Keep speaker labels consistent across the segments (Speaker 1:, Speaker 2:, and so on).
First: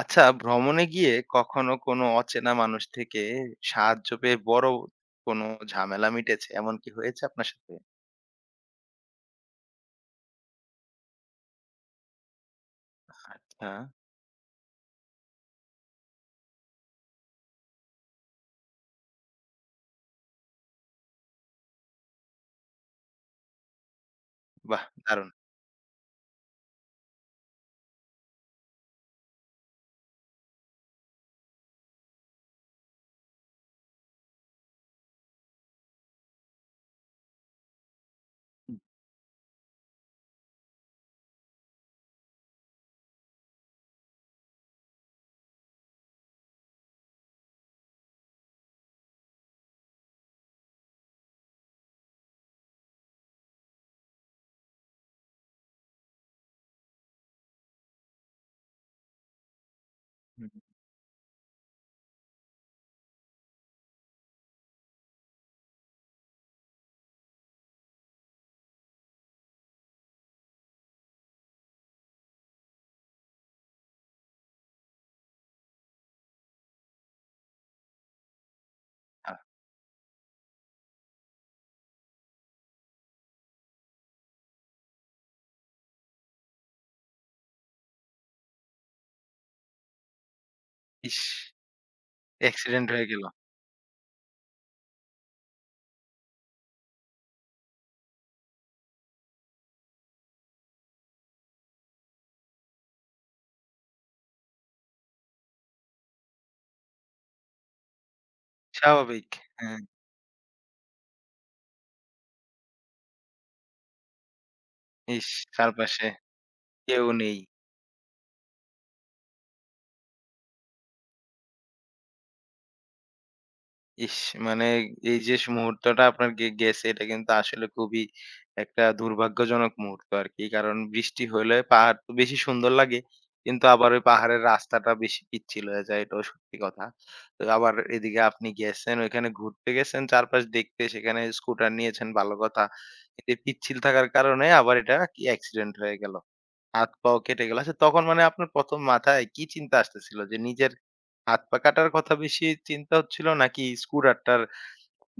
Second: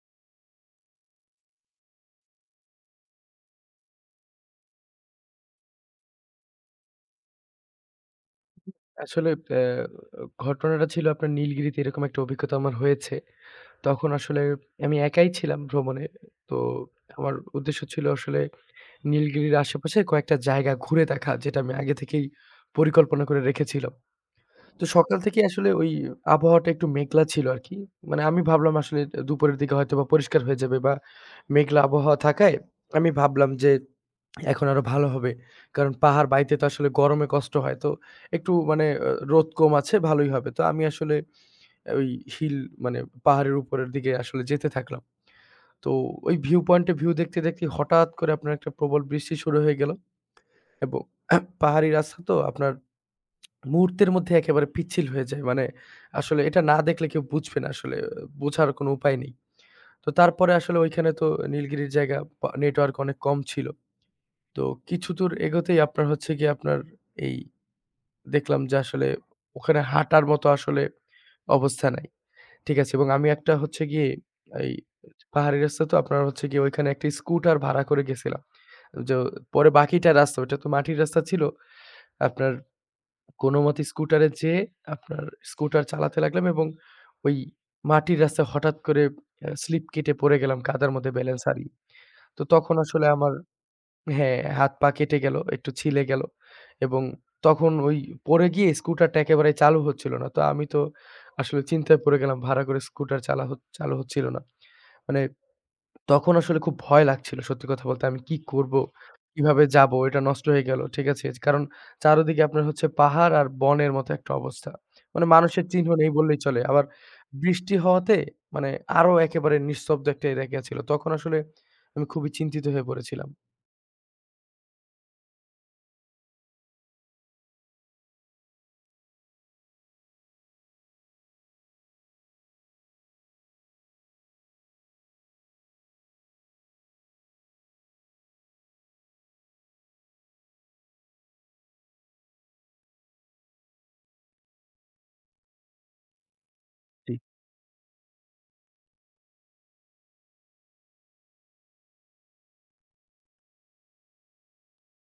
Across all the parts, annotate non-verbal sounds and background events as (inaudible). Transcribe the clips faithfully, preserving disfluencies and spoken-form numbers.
Speaker 1: আচ্ছা, ভ্রমণে গিয়ে কখনো কোনো অচেনা মানুষ থেকে সাহায্য পেয়ে বড় কোনো ঝামেলা মিটেছে, এমন কি হয়েছে আপনার সাথে?
Speaker 2: আসলে অ্যা ঘটনাটা ছিল আপনার নীলগিরিতে এরকম একটা অভিজ্ঞতা আমার হয়েছে।
Speaker 1: হ্যাঁ,
Speaker 2: তখন আসলে আমি একাই ছিলাম ভ্রমণে। তো আমার উদ্দেশ্য ছিল আসলে নীলগিরির আশেপাশে কয়েকটা জায়গা ঘুরে দেখা, যেটা আমি আগে থেকেই পরিকল্পনা করে রেখেছিলাম।
Speaker 1: বাহ!
Speaker 2: তো সকাল
Speaker 1: দারুণ।
Speaker 2: থেকে আসলে ওই আবহাওয়াটা একটু মেঘলা ছিল আরকি। মানে আমি ভাবলাম আসলে দুপুরের দিকে হয়তোবা পরিষ্কার হয়ে যাবে, বা মেঘলা আবহাওয়া থাকায় আমি ভাবলাম যে এখন আরো ভালো হবে। কারণ পাহাড় বাইতে তো আসলে গরমে কষ্ট হয়। তো একটু মানে আ রোদ কম আছে, ভালোই হবে। তো আমি আসলে ওই হিল মানে পাহাড়ের উপরের দিকে আসলে যেতে থাকলাম। তো ওই ভিউ পয়েন্টে ভিউ দেখতে, দেখতে হঠাৎ করে আপনার একটা প্রবল বৃষ্টি শুরু হয়ে গেল এবং (clears throat) পাহাড়ি রাস্তা তো আপনার মুহূর্তের মধ্যে একেবারে পিচ্ছিল হয়ে যায়। মানে আসলে এটা না দেখলে কেউ বুঝবে না আসলে। আহ, বোঝার কোনো উপায় নেই। তো তারপরে
Speaker 1: হুম,
Speaker 2: আসলে ওইখানে তো নীলগিরির জায়গা পা নেটওয়ার্ক অনেক কম ছিল। তো কিছুদূর এগোতেই আপনার হচ্ছে গিয়ে আপনার এই দেখলাম যে আসলে ওখানে হাঁটার মতো আসলে অবস্থা নাই। ঠিক আছে? এবং আমি একটা হচ্ছে গিয়ে এই পাহাড়ি রাস্তা তো আপনার হচ্ছে গিয়ে ওইখানে একটা স্কুটার ভাড়া করে গেছিলাম। যে
Speaker 1: আহ,
Speaker 2: পরে বাকিটা রাস্তা ওইটা তো মাটির রাস্তা ছিল। আপনার কোনমতে স্কুটারে যেয়ে আপনার স্কুটার চালাতে লাগলাম এবং ওই মাটির রাস্তায় হঠাৎ করে অ্যা স্লিপ কেটে পড়ে গেলাম কাদার মধ্যে
Speaker 1: ইস!
Speaker 2: ব্যালেন্স হারিয়ে। তো তখন
Speaker 1: অ্যাক্সিডেন্ট হয়ে
Speaker 2: আসলে
Speaker 1: গেল।
Speaker 2: আমার হ্যাঁ, হাত-পা কেটে গেল, একটু ছিলে গেল এবং তখন ওই পড়ে গিয়ে স্কুটারটা একেবারে চালু হচ্ছিল না। তো আমি তো আসলে চিন্তায় পড়ে গেলাম, ভাড়া করে স্কুটার চালা হচ চালু হচ্ছিল না। মানে তখন আসলে খুব ভয় লাগছিল, সত্যি কথা বলতে। আমি কি করব?
Speaker 1: স্বাভাবিক।
Speaker 2: কিভাবে
Speaker 1: হ্যাঁ,
Speaker 2: যাব? এটা নষ্ট হয়ে গেল। ঠিক আছে? কারণ চারদিকে আপনার হচ্ছে পাহাড় আর বনের মতো একটা অবস্থা। মানে
Speaker 1: ইস!
Speaker 2: মানুষের চিহ্ন
Speaker 1: চারপাশে
Speaker 2: নেই বললেই চলে। আবার
Speaker 1: কেউ নেই।
Speaker 2: বৃষ্টি হওয়াতে মানে আরো একেবারে নিস্তব্ধ একটা এরিয়া ছিল। তখন আসলে আমি খুবই চিন্তিত হয়ে পড়েছিলাম।
Speaker 1: ইস! মানে এই যে স মুহূর্তটা আপনার গে গেছে এটা কিন্তু আসলে খুবই একটা দুর্ভাগ্যজনক মুহূর্ত আরকি। কারণ বৃষ্টি হলে পাহাড় তো বেশি সুন্দর লাগে। কিন্তু আবার ওই পাহাড়ের রাস্তাটা বেশি পিচ্ছিল হয়ে যায়, এটাও সত্যি কথা। তো আবার এদিকে আপনি গেছেন, ওইখানে ঘুরতে গেছেন চারপাশ দেখতে, সেখানে স্কুটার নিয়েছেন ভালো কথা। এতে পিচ্ছিল থাকার কারণে আবার এটা কি অ্যাক্সিডেন্ট হয়ে গেল। হাত
Speaker 2: জি।
Speaker 1: পাও কেটে গেল। আচ্ছা, তখন মানে আপনার প্রথম মাথায় কি চিন্তা আসতেছিল যে নিজের হাত পা কাটার কথা বেশি চিন্তা হচ্ছিল নাকি স্ক্রুড্রাইভারটার,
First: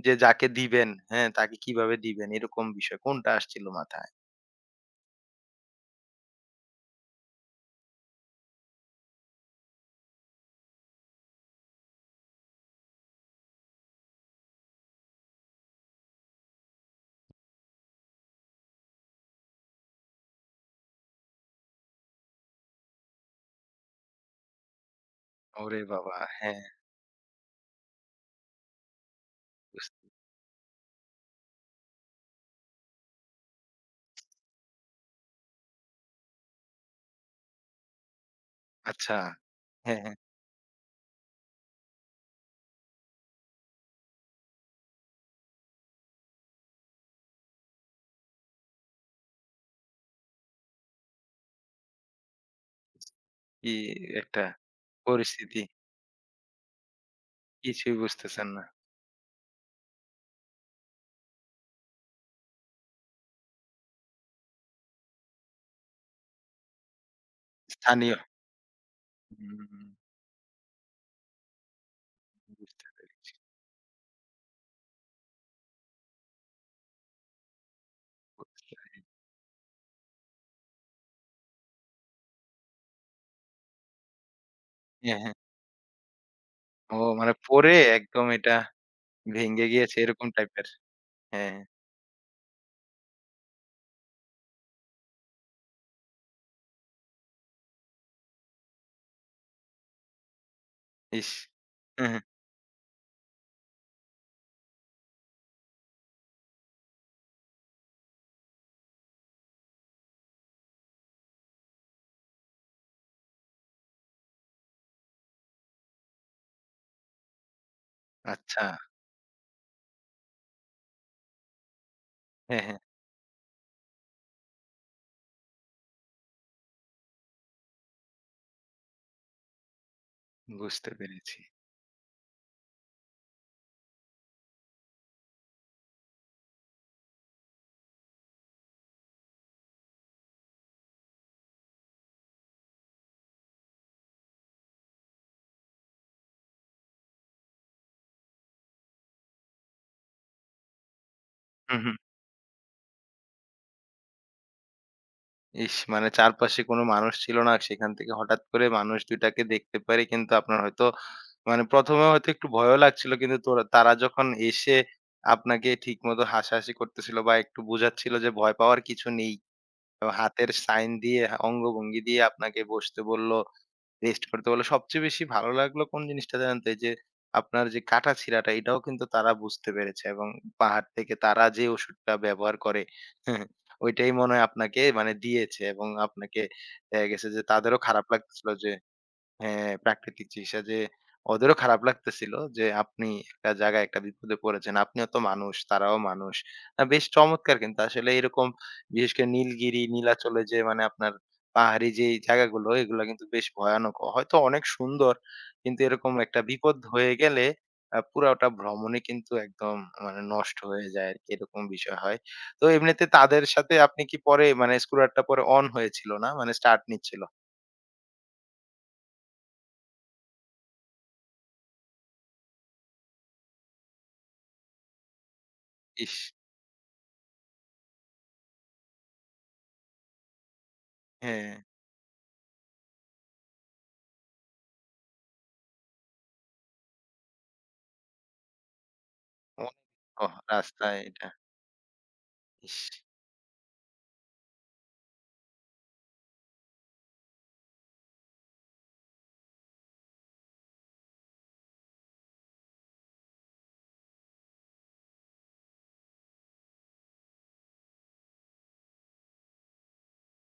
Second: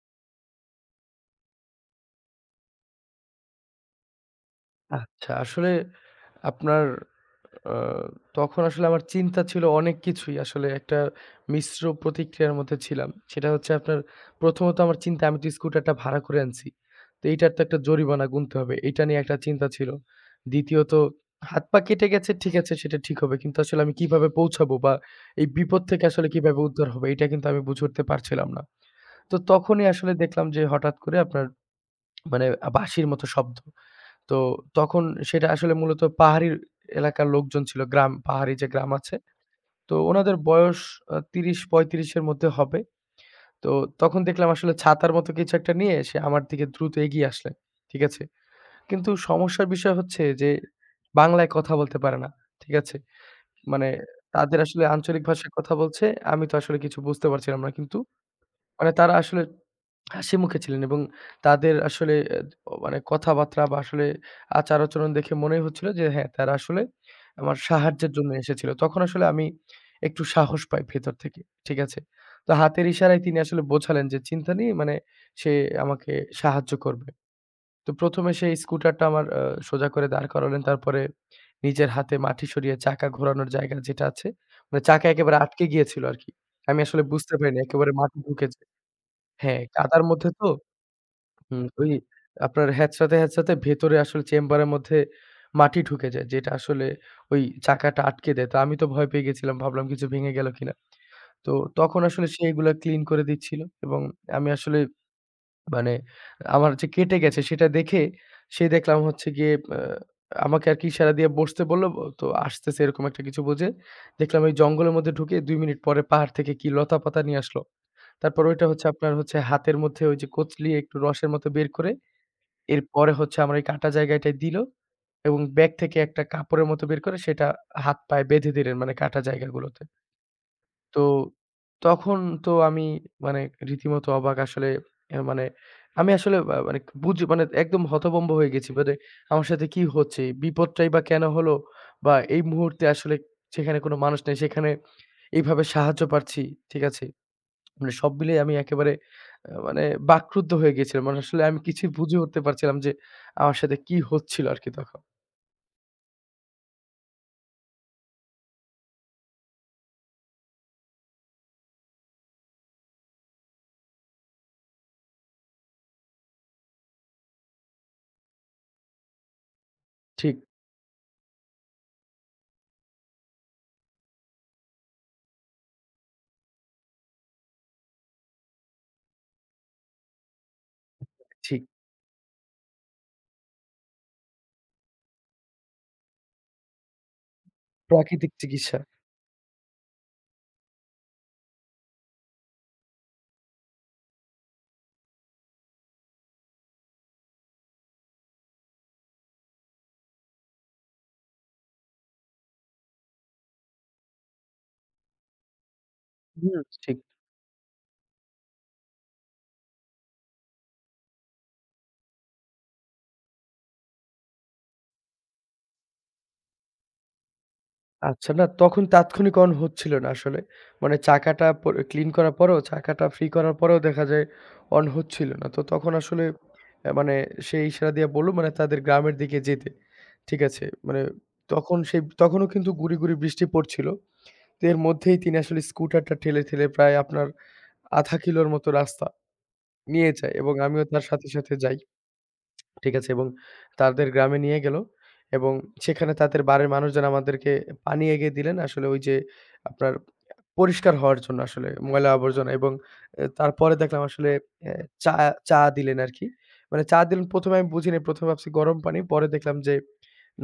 Speaker 1: যে যাকে দিবেন, হ্যাঁ, তাকে কিভাবে দিবেন, এরকম বিষয় কোনটা আসছিল মাথায়?
Speaker 2: আচ্ছা, আসলে আপনার আ তখন আসলে আমার চিন্তা ছিল অনেক কিছুই। আসলে একটা মিশ্র প্রতিক্রিয়ার মধ্যে ছিলাম। সেটা হচ্ছে আপনার প্রথমত আমার চিন্তা, আমি তো স্কুটারটা ভাড়া করে আনছি। তো এইটার তো একটা জরিমানা গুনতে হবে, এইটা নিয়ে একটা চিন্তা ছিল। দ্বিতীয়ত হাত পা কেটে গেছে, ঠিক আছে সেটা ঠিক হবে। কিন্তু আসলে আমি কিভাবে পৌঁছাবো, বা এই
Speaker 1: ওরে
Speaker 2: বিপদ থেকে
Speaker 1: বাবা!
Speaker 2: আসলে
Speaker 1: হ্যাঁ,
Speaker 2: কিভাবে উদ্ধার হবো, এটা কিন্তু আমি বুঝে উঠতে পারছিলাম না। তো তখনই
Speaker 1: বুঝ
Speaker 2: আসলে দেখলাম যে হঠাৎ করে আপনার মানে আ বাঁশির মতো শব্দ। তো তখন সেটা আসলে মূলত পাহাড়ি এলাকার লোকজন ছিল। গ্রাম, পাহাড়ি যে গ্রাম আছে।
Speaker 1: আচ্ছা।
Speaker 2: তো
Speaker 1: হ্যাঁ, হ্যাঁ।
Speaker 2: উনাদের বয়স আ ত্রিশ থেকে পঁয়ত্রিশ এর মধ্যে হবে। তো তখন দেখলাম আসলে ছাতার মতো কিছু একটা নিয়ে সে আমার দিকে দ্রুত এগিয়ে আসলেন। ঠিক আছে? কিন্তু সমস্যার বিষয় হচ্ছে যে বাংলায় কথা বলতে পারে না। ঠিক আছে?
Speaker 1: কি
Speaker 2: মানে
Speaker 1: একটা
Speaker 2: তাদের আসলে আঞ্চলিক ভাষায়
Speaker 1: পরিস্থিতি,
Speaker 2: কথা বলছে। আমি তো আসলে কিছু বুঝতে পারছিলাম না।
Speaker 1: কিছুই
Speaker 2: কিন্তু
Speaker 1: বুঝতেছেন না।
Speaker 2: মানে তারা আসলে হাসি মুখে ছিলেন এবং তাদের আসলে অ্যা অ মানে কথাবার্তা বা আসলে আচার-আচরণ দেখে মনেই হচ্ছিল যে হ্যাঁ, তারা আসলে আমার সাহায্যের
Speaker 1: স্থানীয়।
Speaker 2: জন্য এসেছিল। তখন আসলে আমি
Speaker 1: হুম,
Speaker 2: একটু সাহস পাই ভেতর থেকে। ঠিক আছে? তো
Speaker 1: বুঝতে
Speaker 2: হাতের ইশারায়
Speaker 1: পেরেছি,
Speaker 2: তিনি আসলে বোঝালেন যে চিন্তা নেই, মানে সে আমাকে সাহায্য করবে। তো ১ম এ সেই
Speaker 1: বুঝতে পেরেছি।
Speaker 2: স্কুটারটা আমার আ সোজা করে দাঁড় করালেন। তারপরে নিজের হাতে মাটি সরিয়ে চাকা ঘোরানোর জায়গা যেটা আছে, মানে চাকা
Speaker 1: হ্যাঁ, হ্যাঁ।
Speaker 2: একেবারে আটকে গিয়েছিল আরকি। আমি
Speaker 1: ও
Speaker 2: আসলে
Speaker 1: মানে
Speaker 2: বুঝতে পারিনি,
Speaker 1: পড়ে
Speaker 2: একেবারে মাটি
Speaker 1: একদম এটা
Speaker 2: ঢুকেছে। হ্যাঁ,
Speaker 1: ভেঙে গিয়েছে
Speaker 2: কাদার
Speaker 1: এরকম
Speaker 2: মধ্যে তো
Speaker 1: টাইপের। হ্যাঁ,
Speaker 2: হুম, ওই আপনার হ্যাঁচড়াতে, হ্যাঁচড়াতে ভেতরে আসলে চেম্বারের মধ্যে মাটি ঢুকে যায়। যেটা আসলে ওই চাকাটা আটকে দেয়। তো আমি তো ভয় পেয়ে গেছিলাম। ভাবলাম কিছু ভেঙে গেল কিনা।
Speaker 1: ইস!
Speaker 2: তো তখন
Speaker 1: হ্যাঁ, হ্যাঁ।
Speaker 2: আসলে সে এগুলা ক্লিন করে দিচ্ছিল এবং আমি আসলে মানে আমার যে কেটে গেছে সেটা দেখে সে দেখলাম হচ্ছে গিয়ে আ আমাকে আরকি ইশারা দিয়ে বসতে বলল। তো আসতেছে এরকম একটা কিছু বুঝে। দেখলাম এই জঙ্গলের মধ্যে ঢুকে দুই মিনিট পরে পাহাড় থেকে কি লতাপাতা নিয়ে আসলো। তারপর
Speaker 1: আচ্ছা।
Speaker 2: ওইটা হচ্ছে আপনার হচ্ছে হাতের মধ্যে ওই যে কচলিয়ে একটু রসের মতো বের করে
Speaker 1: হ্যাঁ, হ্যাঁ।
Speaker 2: এরপরে হচ্ছে আমার ওই কাটা জায়গাটায় দিল এবং ব্যাগ থেকে একটা কাপড়ের মতো বের করে সেটা হাত পায়ে বেঁধে দিলেন, মানে কাটা জায়গাগুলোতে।
Speaker 1: বুঝতে
Speaker 2: তো
Speaker 1: পেরেছি।
Speaker 2: তখন তো আমি মানে রীতিমতো অবাক আসলে এ মানে আমি আসলে আ মানে বুঝ মানে একদম হতভম্ব হয়ে গেছি। মানে আমার সাথে কি হচ্ছে? এই বিপদটাই বা কেন হলো? বা এই মুহূর্তে আসলে সেখানে কোন মানুষ নেই। সেখানে এইভাবে সাহায্য পাচ্ছি। ঠিক আছে? মানে সব মিলিয়ে আমি একেবারে আ মানে বাকরুদ্ধ হয়ে গিয়েছিলাম। মানে আসলে আমি
Speaker 1: হু,
Speaker 2: কিছুই
Speaker 1: হু।
Speaker 2: বুঝে উঠতে পারছিলাম যে, আমার সাথে কি হচ্ছিল আরকি তখন।
Speaker 1: ইস! মানে চারপাশে কোনো মানুষ ছিল না। সেখান থেকে হঠাৎ করে মানুষ দুই টাকে দেখতে পেরে কিন্তু আপনার হয়তো মানে প্রথমে হয়তো একটু ভয়ও লাগছিল। কিন্তু তোরা তারা যখন এসে আপনাকে ঠিকমতো হাসাহাসি করতেছিল বা একটু বোঝাচ্ছিল যে ভয় পাওয়ার কিছু নেই। এবং
Speaker 2: ঠিক,
Speaker 1: হাতের সাইন দিয়ে, হা- অঙ্গভঙ্গি দিয়ে আপনাকে বসতে বলল। রেস্ট করতে বলে। সবচেয়ে বেশি ভালো লাগলো কোন জিনিসটা জানেন তো? এই যে আপনার যে কাটাছিঁড়াটা এটাও কিন্তু তারা বুঝতে পেরেছে এবং পাহাড় থেকে তারা
Speaker 2: ঠিক।
Speaker 1: যে ওষুধটা ব্যবহার করে (laughs) ওইটাই মনে হয় আপনাকে মানে দিয়েছে এবং আপনাকে দেখা গেছে যে তাদেরও খারাপ
Speaker 2: প্রাকৃতিক
Speaker 1: লাগতেছিল যে
Speaker 2: চিকিৎসা।
Speaker 1: হ্যাঁ, প্রাকৃতিক চিকিৎসা যে ওদেরও খারাপ লাগতেছিল যে আপনি একটা জায়গায় একটা বিপদে পড়েছেন। আপনিও তো মানুষ, তারাও মানুষ। আ বেশ চমৎকার কিন্তু আসলে এরকম, বিশেষ করে নীলগিরি, নীলাচলে যে মানে আপনার পাহাড়ি যেই জায়গাগুলো, এগুলা কিন্তু বেশ ভয়ানক। হয়তো অনেক সুন্দর, কিন্তু এরকম একটা
Speaker 2: হুম,
Speaker 1: বিপদ
Speaker 2: ঠিক।
Speaker 1: হয়ে গেলে আ পুরাটা ভ্রমণই কিন্তু একদম মানে নষ্ট হয়ে যায় আরকি। এরকম বিষয় হয়। তো এমনিতে তাদের সাথে আপনি কি পরে, মানে স্কুটারটা পরে অন হয়েছিল না? মানে স্টার্ট নিচ্ছিল?
Speaker 2: আচ্ছা না, তখন তাৎক্ষণিক অন হচ্ছিল না আসলে। মানে চাকাটা প ক্লিন করার পরেও, চাকাটা ফ্রি করার পরেও দেখা যায় অন হচ্ছিল না। তো তখন
Speaker 1: ইস!
Speaker 2: আসলে আ মানে সে ইশারা দিয়ে বলল মানে তাদের গ্রামের দিকে যেতে। ঠিক আছে? মানে
Speaker 1: হ্যাঁ।
Speaker 2: তখন সেই তখনও কিন্তু গুঁড়ি, গুঁড়ি বৃষ্টি পড়ছিল। তো এর মধ্যেই তিনি আসলে স্কুটারটা ঠেলে, ঠেলে প্রায় আপনার আধা কিলোর মতো রাস্তা
Speaker 1: অনেক
Speaker 2: নিয়ে
Speaker 1: ওহ!
Speaker 2: যায় এবং আমিও
Speaker 1: রাস্তায়
Speaker 2: তার সাথে,
Speaker 1: এটা।
Speaker 2: সাথে যাই।
Speaker 1: ইস!
Speaker 2: ঠিক আছে? এবং তাদের গ্রামে নিয়ে গেল এবং সেখানে তাদের বাড়ির মানুষজন আমাদেরকে পানি এগিয়ে দিলেন। আসলে ওই যে আপনার পরিষ্কার হওয়ার জন্য আসলে ময়লা আবর্জনা এবং এ তারপরে দেখলাম আসলে অ্যা চা চা দিলেন আরকি। মানে চা দিলেন ১ম এ আমি বুঝিনি। ১ম এ ভাবছি গরম পানি। পরে দেখলাম যে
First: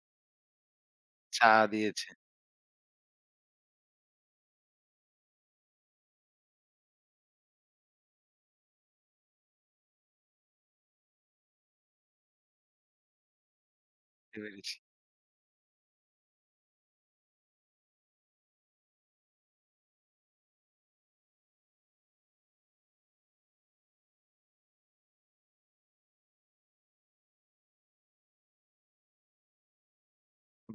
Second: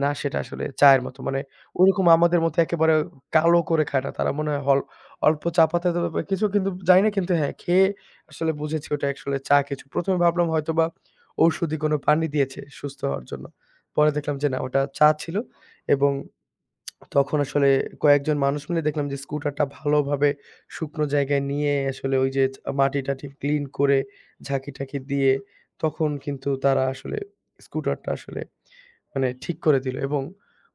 Speaker 2: না, সেটা আসলে চায়ের মতো। মানে
Speaker 1: চা
Speaker 2: ওরকম
Speaker 1: দিয়েছে।
Speaker 2: আমাদের মতো একেবারে কালো করে খায় না। তারা মনে হয় হল অল্প চা পাতা দেবে বা কিছু, কিন্তু জানি না, কিন্তু হ্যাঁ, খেয়ে আসলে বুঝেছি ওটা আসলে চা কিছু। ১ম এ ভাবলাম হয়তোবা ঔষধি কোনো পানি দিয়েছে সুস্থ হওয়ার জন্য। পরে
Speaker 1: বুঝতে
Speaker 2: দেখলাম যে না,
Speaker 1: পেরেছি।
Speaker 2: ওটা চা ছিল এবং তখন আসলে কয়েকজন মানুষ মিলে দেখলাম যে স্কুটারটা ভালোভাবে শুকনো জায়গায় নিয়ে আসলে ওই যে আ মাটি-টাটি ক্লিন করে ঝাঁকি-টাকি দিয়ে তখন কিন্তু তারা আসলে স্কুটারটা আসলে মানে ঠিক করে দিল এবং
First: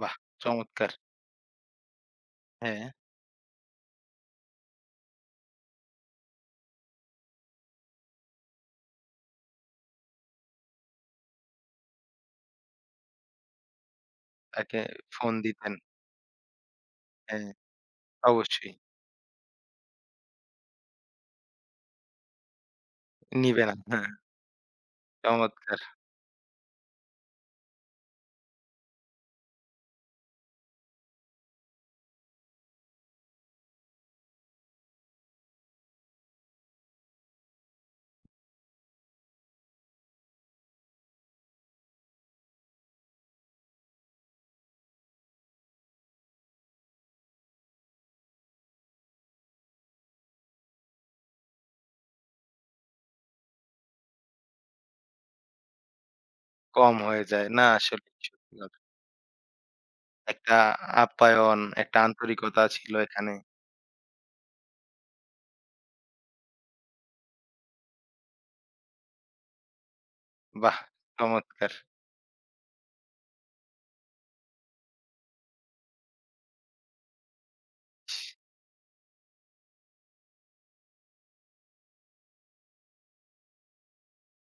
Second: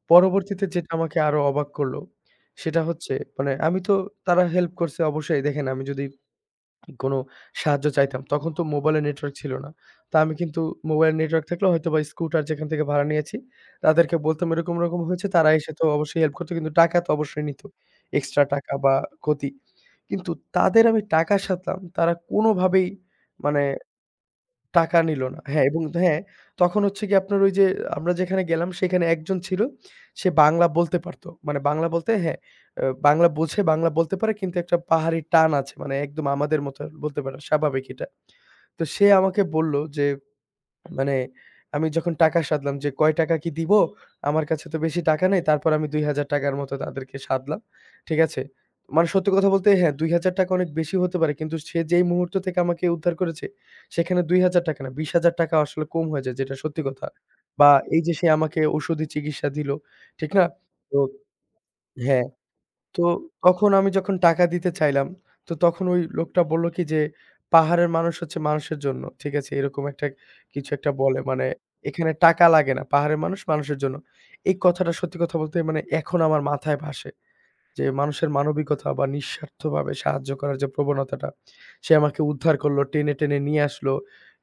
Speaker 1: বাহ!
Speaker 2: পরবর্তীতে যেটা
Speaker 1: চমৎকার।
Speaker 2: আমাকে আরো অবাক করলো সেটা
Speaker 1: হ্যাঁ,
Speaker 2: হচ্ছে মানে আমি তো তারা হেল্প করছে অবশ্যই, দেখেন আমি যদি কোনো সাহায্য চাইতাম। তখন তো মোবাইলে নেটওয়ার্ক ছিল না। তা আমি কিন্তু মোবাইলে নেটওয়ার্ক থাকলে হয়তোবা স্কুটার যেখান থেকে ভাড়া নিয়েছি, তাদেরকে বলতাম এরকম,
Speaker 1: তাকে
Speaker 2: এরকম হয়েছে।
Speaker 1: ফোন
Speaker 2: তারা এসে
Speaker 1: দিতেন।
Speaker 2: তো অবশ্যই হেল্প করত। কিন্তু টাকা তো অবশ্যই
Speaker 1: হ্যাঁ,
Speaker 2: নিত। এক্সট্রা
Speaker 1: অবশ্যই।
Speaker 2: টাকা বা গতি। কিন্তু তাদের আমি টাকা সাধলাম, তারা কোনোভাবেই মানে
Speaker 1: নিবে না। হ্যাঁ,
Speaker 2: টাকা নিল না। হ্যাঁ,
Speaker 1: চমৎকার।
Speaker 2: এবং হ্যাঁ, তখন হচ্ছে গিয়ে আপনার ওই যে আমরা যেখানে গেলাম সেখানে একজন ছিল। সে বাংলা বলতে পারত। মানে বাংলা বলতে হ্যাঁ, আ বাংলা বোঝে, বাংলা বলতে পারে, কিন্তু একটা পাহাড়ি টান আছে। মানে একদম আমাদের মতো বলতে পারে না, স্বাভাবিক এটা। তো সে আমাকে বলল যে মানে আমি যখন টাকা সাধলাম যে কয় টাকা কি দিব? আমার কাছে তো বেশি টাকা নেই। তারপর আমি ৳দুই হাজার র মতো তাদেরকে সাধলাম। ঠিক আছে? মানে সত্যি কথা বলতে হ্যাঁ, ৳দুই হাজার অনেক বেশি হতে পারে। কিন্তু সে যেই মুহূর্ত থেকে আমাকে উদ্ধার করেছে, সেখানে ৳দুই হাজার না, ৳বিশ হাজার আসলে কম হয়ে যায়, যেটা সত্যি
Speaker 1: কম
Speaker 2: কথা।
Speaker 1: হয়ে যায়। না
Speaker 2: বা এই
Speaker 1: আসলে
Speaker 2: যে সে
Speaker 1: সত্যি
Speaker 2: আমাকে
Speaker 1: কথা।
Speaker 2: ঔষধি চিকিৎসা দিল। ঠিক না?
Speaker 1: একটা
Speaker 2: তো
Speaker 1: আপ্যায়ন, একটা
Speaker 2: হ্যাঁ।
Speaker 1: আন্তরিকতা ছিল
Speaker 2: তো
Speaker 1: এখানে।
Speaker 2: তখন আমি যখন টাকা দিতে চাইলাম, তো তখন ওই লোকটা বলল কি যে, "পাহাড়ের মানুষ হচ্ছে মানুষের জন্য।" ঠিক আছে? এরকম একটা কিছু
Speaker 1: বাহ!
Speaker 2: একটা বলে। মানে
Speaker 1: চমৎকার।
Speaker 2: এখানে টাকা লাগে না। পাহাড়ের মানুষ মানুষের জন্য। এই কথাটা সত্যি কথা বলতে মানে এখন আমার মাথায় ভাসে। যে মানুষের মানবিকতা বা নিঃস্বার্থভাবে সাহায্য করার যে প্রবণতাটা, সে আমাকে উদ্ধার করলো, টেনে, টেনে নিয়ে আসলো।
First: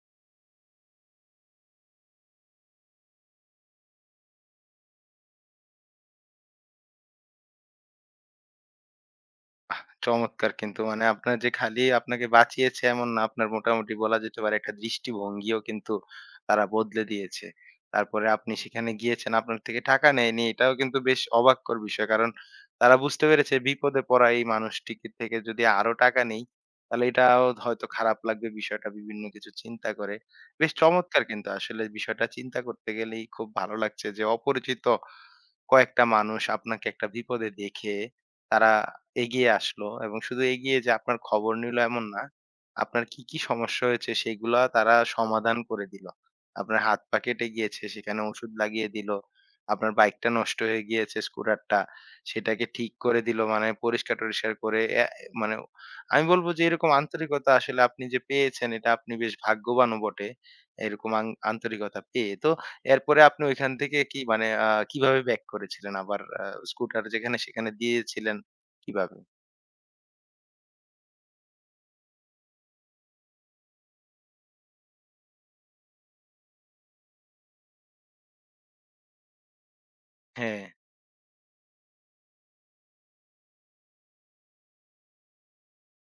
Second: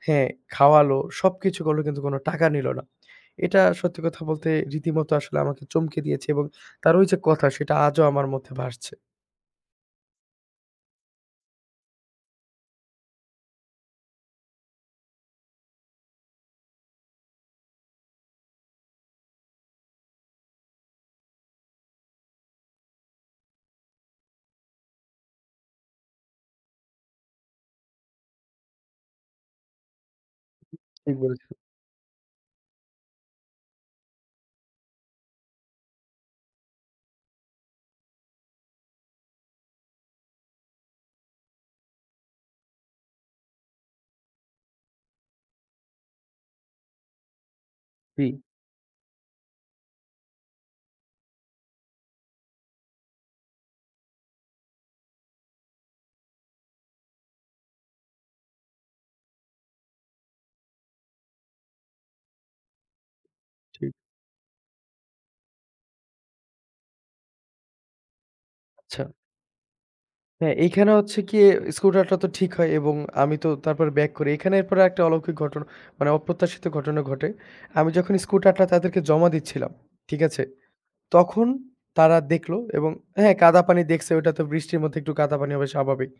Speaker 2: হ্যাঁ, খাওয়ালো, সবকিছু করলো, কিন্তু কোনো টাকা নিল না। এটা সত্যি কথা বলতে রীতিমতো আসলে আমাকে চমকে দিয়েছে এবং তার ওই যে কথা সেটা আজও আমার মধ্যে ভাসছে।
Speaker 1: বাহ! চমৎকার কিন্তু মানে আপনার যে খালি আপনাকে বাঁচিয়েছে এমন না, আপনার মোটামুটি বলা যেতে পারে একটা দৃষ্টিভঙ্গিও কিন্তু তারা বদলে দিয়েছে। তারপরে আপনি সেখানে গিয়েছেন, আপনার থেকে টাকা নেয়নি, এটাও কিন্তু বেশ অবাককর বিষয়। কারণ তারা বুঝতে পেরেছে, বিপদে পড়া এই মানুষটিকে থেকে যদি আরো টাকা নেই, তাহলে এটাও হয়তো খারাপ লাগবে বিষয়টা, বিভিন্ন কিছু চিন্তা করে। বেশ
Speaker 2: ঠিক
Speaker 1: চমৎকার কিন্তু
Speaker 2: বলেছেন।
Speaker 1: আসলে বিষয়টা চিন্তা করতে গেলেই খুব ভালো লাগছে যে অপরিচিত কয়েকটা মানুষ আপনাকে একটা বিপদে দেখে তারা এগিয়ে আসলো এবং শুধু এগিয়ে যে আপনার খবর নিল এমন না। আপনার কি, কি সমস্যা হয়েছে সেগুলা তারা সমাধান করে দিল। আপনার হাত পা কেটে গিয়েছে সেখানে
Speaker 2: জি।
Speaker 1: ওষুধ লাগিয়ে দিল। আপনার বাইকটা নষ্ট হয়ে গিয়েছে স্কুটারটা, সেটাকে ঠিক করে দিল। মানে পরিষ্কার-টরিষ্কার করে এ মানে, আমি বলব যে এরকম আন্তরিকতা আসলে আপনি যে পেয়েছেন, এটা আপনি বেশ ভাগ্যবানও বটে। এরকম আং আন্তরিকতা পেয়ে। তো এরপরে আপনি ঐখান
Speaker 2: জি,
Speaker 1: থেকে কি মানে আ কিভাবে ব্যাক করেছিলেন? আবার আ স্কুটার যেখানে সেখানে দিয়েছিলেন
Speaker 2: আচ্ছা।
Speaker 1: কিভাবে?
Speaker 2: হ্যাঁ, এইখানে হচ্ছে গিয়ে স্কুটারটা তো ঠিক হয় এবং আমি তো তারপরে ব্যাক করি। এখানে এরপরে একটা অলৌকিক ঘটনা মানে অপ্রত্যাশিত ঘটনা ঘটে। আমি যখন স্কুটারটা তাদেরকে জমা দিচ্ছিলাম, ঠিক আছে?
Speaker 1: হ্যাঁ।
Speaker 2: তখন তারা দেখল এবং হ্যাঁ, কাদা পানি দেখছে, ওইটা তো বৃষ্টির মধ্যে একটু কাদা পানি হবে স্বাভাবিক।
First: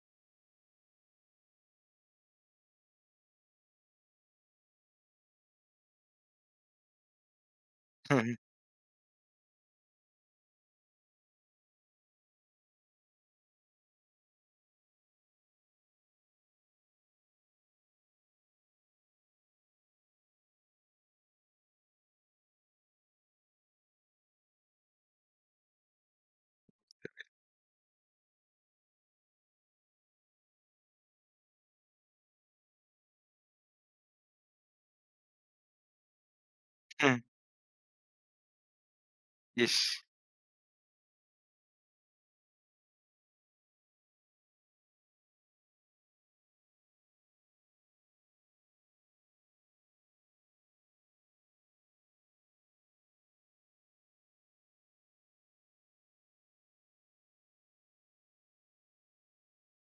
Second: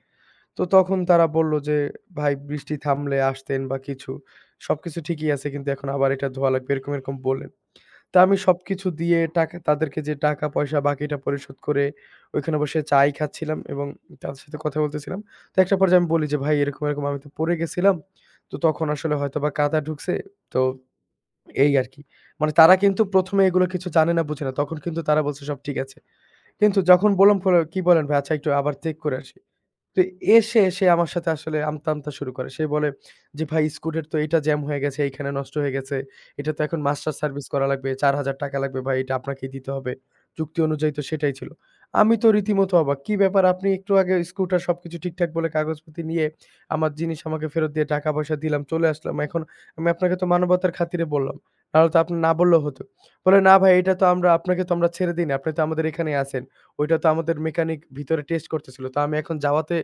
Speaker 2: তো তখন তারা বলল যে, "ভাই বৃষ্টি থামলে আসতেন বা কিছু। সবকিছু ঠিকই আছে কিন্তু এখন আবার এটা ধোয়া লাগবে।" এরকম, এরকম বললেন। তা
Speaker 1: হুম,
Speaker 2: আমি সবকিছু দিয়ে টাকা তাদেরকে যে টাকা-পয়সা বাকিটা পরিশোধ করে ওইখানে বসে চাই খাচ্ছিলাম এবং তাদের সাথে কথা বলতেছিলাম। তো একটা পর্যায়ে আমি বলি যে, "ভাই এরকম, এরকম আমি তো পড়ে গেছিলাম। তো তখন আসলে হয়তোবা কাদা ঢুকছে।" তো এই আরকি। মানে তারা কিন্তু ১ম এ এগুলো কিছু জানে না, বুঝে না। তখন কিন্তু তারা বলছে সব ঠিক আছে। কিন্তু যখন বললাম ফলো কি বলেন ভাই? আচ্ছা একটু আবার চেক করে আসি। তো এসে, সে আমার সাথে আসলে আমতা, আমতা শুরু করে। সে বলে যে, "ভাই স্কুটির তো এইটা জ্যাম হয়ে গেছে, এইখানে নষ্ট হয়ে গেছে। এটা তো এখন মাস্টার
Speaker 1: হুম।
Speaker 2: সার্ভিস করা লাগবে। ৳চার হাজার লাগবে ভাই, এটা আপনাকেই দিতে
Speaker 1: ইস!
Speaker 2: হবে।" চুক্তি অনুযায়ী তো সেটাই ছিল। আমি তো রীতিমতো অবাক। "কি ব্যাপার? আপনি একটু আগে স্কুটার সবকিছু ঠিকঠাক বলে কাগজপাতি নিয়ে আমার জিনিস আমাকে ফেরত দিয়ে টাকা-পয়সা দিলাম, চলে আসলাম। এখন আমি আপনাকে তো মানবতার খাতিরে বললাম। নাহলে তো আপনি না বললেও হতো।" বলে, "না ভাই, এটা তো আমরা আপনাকে তো আমরা ছেড়ে দেই না। আপনি তো আমাদের এখানেই আছেন। ওইটা তো আমাদের মেকানিক ভিতরে টেস্ট করতেছিল। তো আমি এখন যাওয়াতে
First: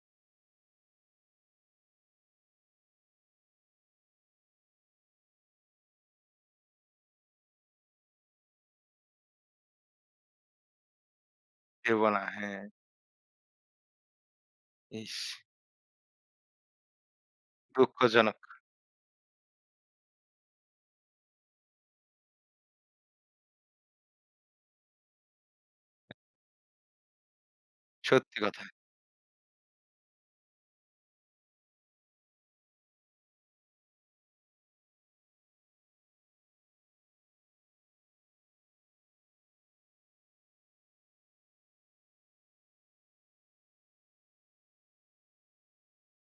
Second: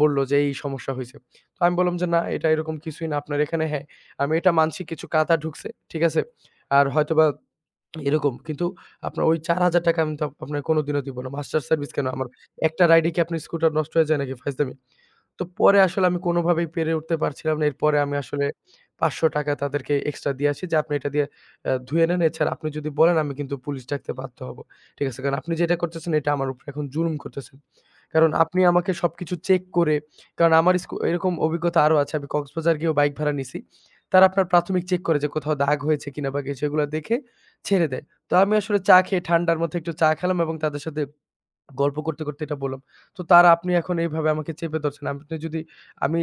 Speaker 2: বলল যে, এই সমস্যা হইছে।" তো আমি বললাম যে, "না, এটা এরকম কিছুই না। আপনার এখানে হ্যাঁ, আমি এটা মানছি কিছু কাদা ঢুকছে। ঠিক আছে? আর হয়তোবা এরকম। কিন্তু আপনার ওই ৳চার হাজার আমি তো আপ- আপনার কোনদিনও দিব না। মাস্টার সার্ভিস কেন
Speaker 1: ভেবো না।
Speaker 2: আমার
Speaker 1: হ্যাঁ,
Speaker 2: একটা রাইডে কি আপনার স্কুটার নষ্ট হয়ে যায় নাকি ফাইজলামি?
Speaker 1: ইস!
Speaker 2: তো পরে আসলে আমি কোনভাবেই পেরে উঠতে পারছিলাম না। এরপরে আমি
Speaker 1: দুঃখজনক।
Speaker 2: আসলে ৳পাঁচশো তাদেরকে এক্সট্রা দিয়ে আসি যে, "আপনি এটা দিয়ে আ ধুয়ে নেন। এছাড়া আপনি যদি বলেন আমি কিন্তু পুলিশ ডাকতে বাধ্য হব। ঠিক আছে? কারণ আপনি যেটা করতেছেন এটা আমার উপরে এখন জুলুম করতেছেন। কারণ
Speaker 1: সত্যি
Speaker 2: আপনি
Speaker 1: কথা।
Speaker 2: আমাকে সবকিছু চেক করে" কারণ আমার স্কু এরকম অভিজ্ঞতা আরো আছে। আমি কক্সবাজার গিয়েও বাইক ভাড়া নিছি। তারা আপনার প্রাথমিক চেক করে যে কোথাও দাগ হয়েছে কিনা বা কিছু, এগুলা দেখে ছেড়ে দেয়। তো আমি আসলে চা খেয়ে ঠান্ডার মধ্যে একটু চা খেলাম এবং তাদের সাথে গল্প করতে, করতে এটা বললাম। তো তার আপনি এখন এইভাবে আমাকে চেপে ধরছেন। আপনি যদি আমি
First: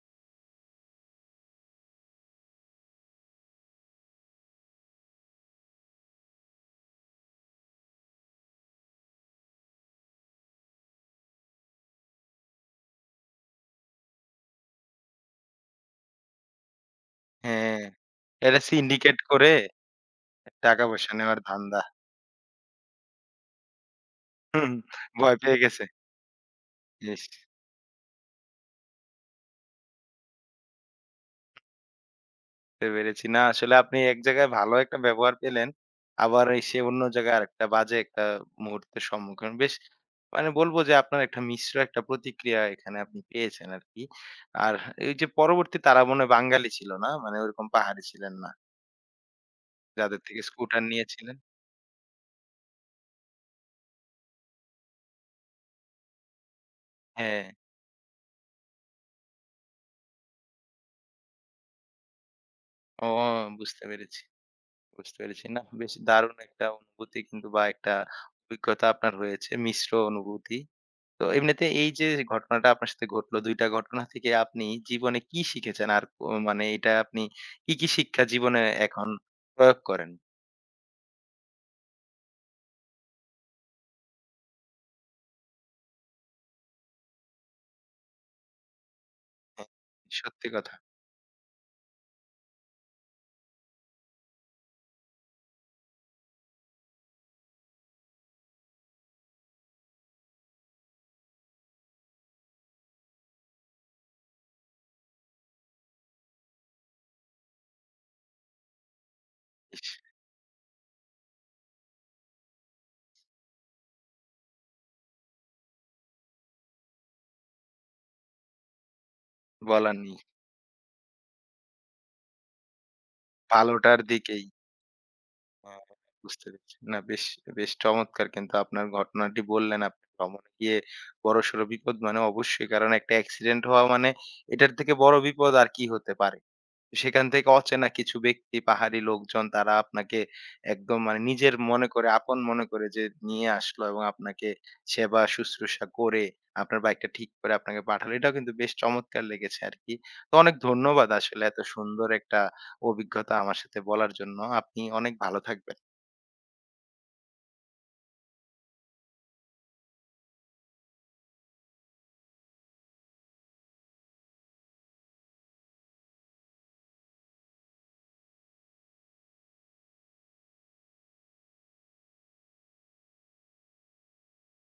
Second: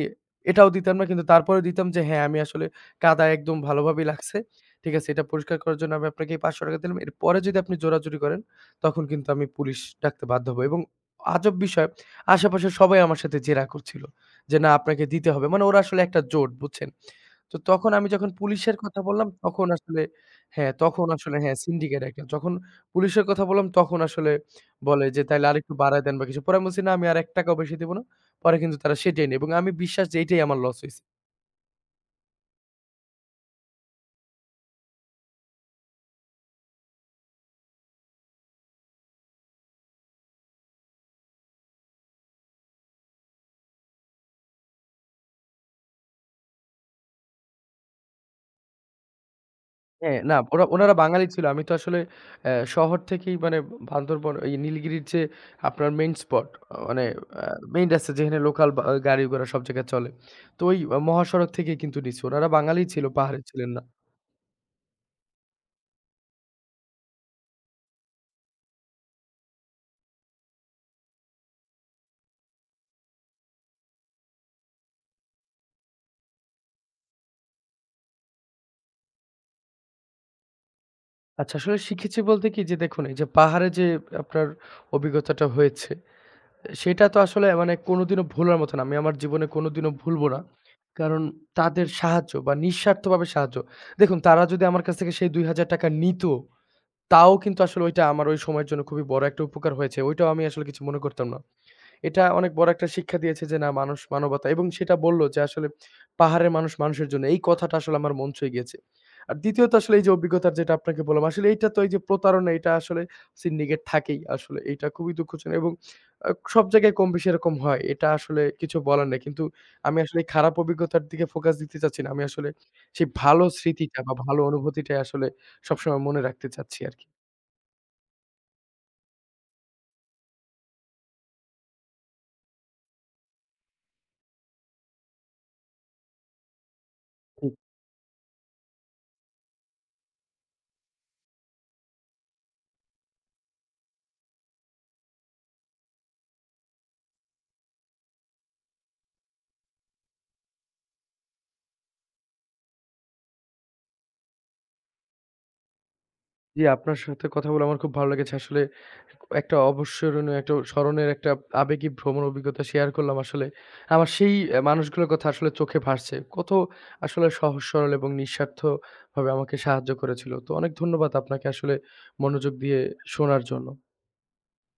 Speaker 2: এটাও দিতাম না, কিন্তু তারপরেও দিতাম যে হ্যাঁ, আমি আসলে কাদা একদম ভালোভাবেই লাগছে। ঠিক আছে? এটা পরিষ্কার করার জন্য আমি আপনাকে এই ৳পাঁচশো দিলাম। এরপরে যদি আপনি জোরাজুরি করেন তখন কিন্তু আমি পুলিশ ডাকতে বাধ্য হব। এবং আজব বিষয় আশেপাশের সবাই আমার সাথে জেরা করছিল। যে না আপনাকে দিতে হবে। মানে ওরা আসলে একটা জোট, বুঝছেন? তো
Speaker 1: হ্যাঁ।
Speaker 2: তখন আমি যখন
Speaker 1: এটা
Speaker 2: পুলিশের কথা
Speaker 1: সিন্ডিকেট
Speaker 2: বললাম
Speaker 1: করে
Speaker 2: তখন আসলে হ্যাঁ,
Speaker 1: টাকা
Speaker 2: তখন
Speaker 1: পয়সা
Speaker 2: আসলে
Speaker 1: নেওয়ার
Speaker 2: হ্যাঁ,
Speaker 1: ধান্দা।
Speaker 2: সিন্ডিকেট একটা। যখন পুলিশের কথা বললাম তখন আসলে
Speaker 1: হুম,
Speaker 2: বলে যে,
Speaker 1: ভয়
Speaker 2: "তাইলে
Speaker 1: পেয়ে
Speaker 2: আরেকটু
Speaker 1: গেছে।
Speaker 2: বাড়ায় দেন বা কিছু।" পরে আমি বলছি, "না, আমি আর
Speaker 1: ইস!
Speaker 2: ৳এক ও বেশি দিব না।" পরে কিন্তু তারা সেটাই নেয় এবং আমি বিশ্বাস যে এইটাই আমার লস হইছে।
Speaker 1: বুঝতে পেরেছি। না আসলে আপনি এক জায়গায় ভালো একটা ব্যবহার পেলেন। আবার এসে অন্য জায়গায় আরেকটা বাজে একটা মুহূর্তের সম্মুখীন। বেশ মানে বলবো যে আপনার একটা মিশ্র একটা প্রতিক্রিয়া এখানে আপনি পেয়েছেন আরকি। আর এই যে পরবর্তী, তারা মনে হয় বাঙালি ছিল না? মানে ওরকম পাহাড়ি ছিলেন না।
Speaker 2: হ্যাঁ,
Speaker 1: যাদের
Speaker 2: না
Speaker 1: থেকে
Speaker 2: ওরা
Speaker 1: স্কুটার
Speaker 2: উনারা বাঙালি
Speaker 1: নিয়েছিলেন?
Speaker 2: ছিল। আমি তো আসলে অ্যা শহর থেকেই মানে বান্দরবন এই নীলগিরির যে আপনার মেইন স্পট আ মানে
Speaker 1: হ্যাঁ।
Speaker 2: আ মেইন রাস্তা যেখানে লোকাল বা গাড়ি-ঘোড়া সব জায়গায় চলে। তো ওই আহ, মহাসড়ক থেকেই কিন্তু নিছি। উনারা বাঙালিই
Speaker 1: ও,
Speaker 2: ছিল, পাহাড়ে ছিলেন না।
Speaker 1: বুঝতে পেরেছি, বুঝতে পেরেছি। না বেশ দারুণ একটা অনুভূতি কিন্তু বা একটা অভিজ্ঞতা আপনার হয়েছে। মিশ্র অনুভূতি। তো এমনিতে এই যে ঘটনাটা আপনার সাথে ঘটলো, দুই টা ঘটনা থেকে আপনি জীবনে কি শিখেছেন? আর ক মানে এটা আপনি কি, কি শিক্ষা জীবনে এখন প্রয়োগ করেন?
Speaker 2: আচ্ছা, আসলে শিখেছি বলতে কি যে দেখুন এই যে পাহাড়ে যে আপনার অভিজ্ঞতাটা হয়েছে সেটা তো আসলে মানে কোনোদিনও ভোলার মতো না। আমি আমার জীবনে
Speaker 1: হ্যাঁ,
Speaker 2: কোনোদিনও ভুলব না।
Speaker 1: সত্যি কথা,
Speaker 2: কারণ তাদের সাহায্য বা নিঃস্বার্থভাবে সাহায্য। দেখুন তারা যদি আমার কাছ থেকে সেই ৳দুই হাজার নিত, তাও কিন্তু আসলে ওইটা আমার ওই সময়ের জন্য খুবই বড় একটা উপকার হয়েছে। ওইটাও আমি আসলে কিছু মনে করতাম না। এটা অনেক বড় একটা শিক্ষা দিয়েছে যে না, মানুষ মানবতা, এবং সেটা বলল যে আসলে পাহাড়ের মানুষ মানুষের জন্য। এই কথাটা আসলে আমার মন ছুঁয়ে গিয়েছে। আর দ্বিতীয়ত আসলে এই যে অভিজ্ঞতার যেটা আপনাকে বললাম, আসলে এইটা তো এই যে প্রতারণা, এটা আসলে সিন্ডিকেট থাকেই আসলে। এটা খুবই দুঃখজনক এবং আ সব জায়গায় কম বেশি এরকম হয়। এটা আসলে কিছু বলার নেই। কিন্তু
Speaker 1: বলার
Speaker 2: আমি
Speaker 1: নেই।
Speaker 2: আসলে এই খারাপ অভিজ্ঞতার দিকে ফোকাস দিতে চাচ্ছি না। আমি আসলে সেই ভালো
Speaker 1: ভালোটার
Speaker 2: স্মৃতিটা বা ভালো
Speaker 1: দিকেই,
Speaker 2: অনুভূতিটাই আসলে
Speaker 1: হ্যাঁ,
Speaker 2: সবসময় মনে
Speaker 1: বুঝতে
Speaker 2: রাখতে
Speaker 1: পেরেছি।
Speaker 2: চাচ্ছি
Speaker 1: না
Speaker 2: আরকি।
Speaker 1: বেশ, বেশ চমৎকার কিন্তু আপনার ঘটনাটি বললেন। আপনি ভ্রমণে গিয়ে বড়সড় বিপদ মানে অবশ্যই, কারণ একটা অ্যাক্সিডেন্ট হওয়া মানে এটার থেকে বড় বিপদ আর কি হতে পারে? সেখান থেকে অচেনা কিছু ব্যক্তি, পাহাড়ি লোকজন তারা আপনাকে একদম মানে নিজের মনে করে, আপন মনে করে যে নিয়ে আসলো এবং আপনাকে সেবা শুশ্রূষা করে আপনার বাইকটা ঠিক করে আপনাকে পাঠালো। এটাও কিন্তু বেশ চমৎকার লেগেছে আরকি। তো অনেক ধন্যবাদ আসলে এত সুন্দর একটা অভিজ্ঞতা আমার সাথে বলার জন্য। আপনি অনেক ভালো থাকবেন।
Speaker 2: জি, আপনার সাথে কথা বলে আমার খুব ভালো লেগেছে। আসলে একটা অবিস্মরণীয় একটা স্মরণের একটা আবেগী ভ্রমণ অভিজ্ঞতা শেয়ার করলাম আসলে। আমার সেই অ্যা মানুষগুলোর কথা আসলে চোখে ভাসছে। কত আসলে সহজ সরল এবং নিঃস্বার্থভাবে আমাকে সাহায্য করেছিল। তো অনেক ধন্যবাদ আপনাকে আসলে মনোযোগ দিয়ে শোনার জন্য।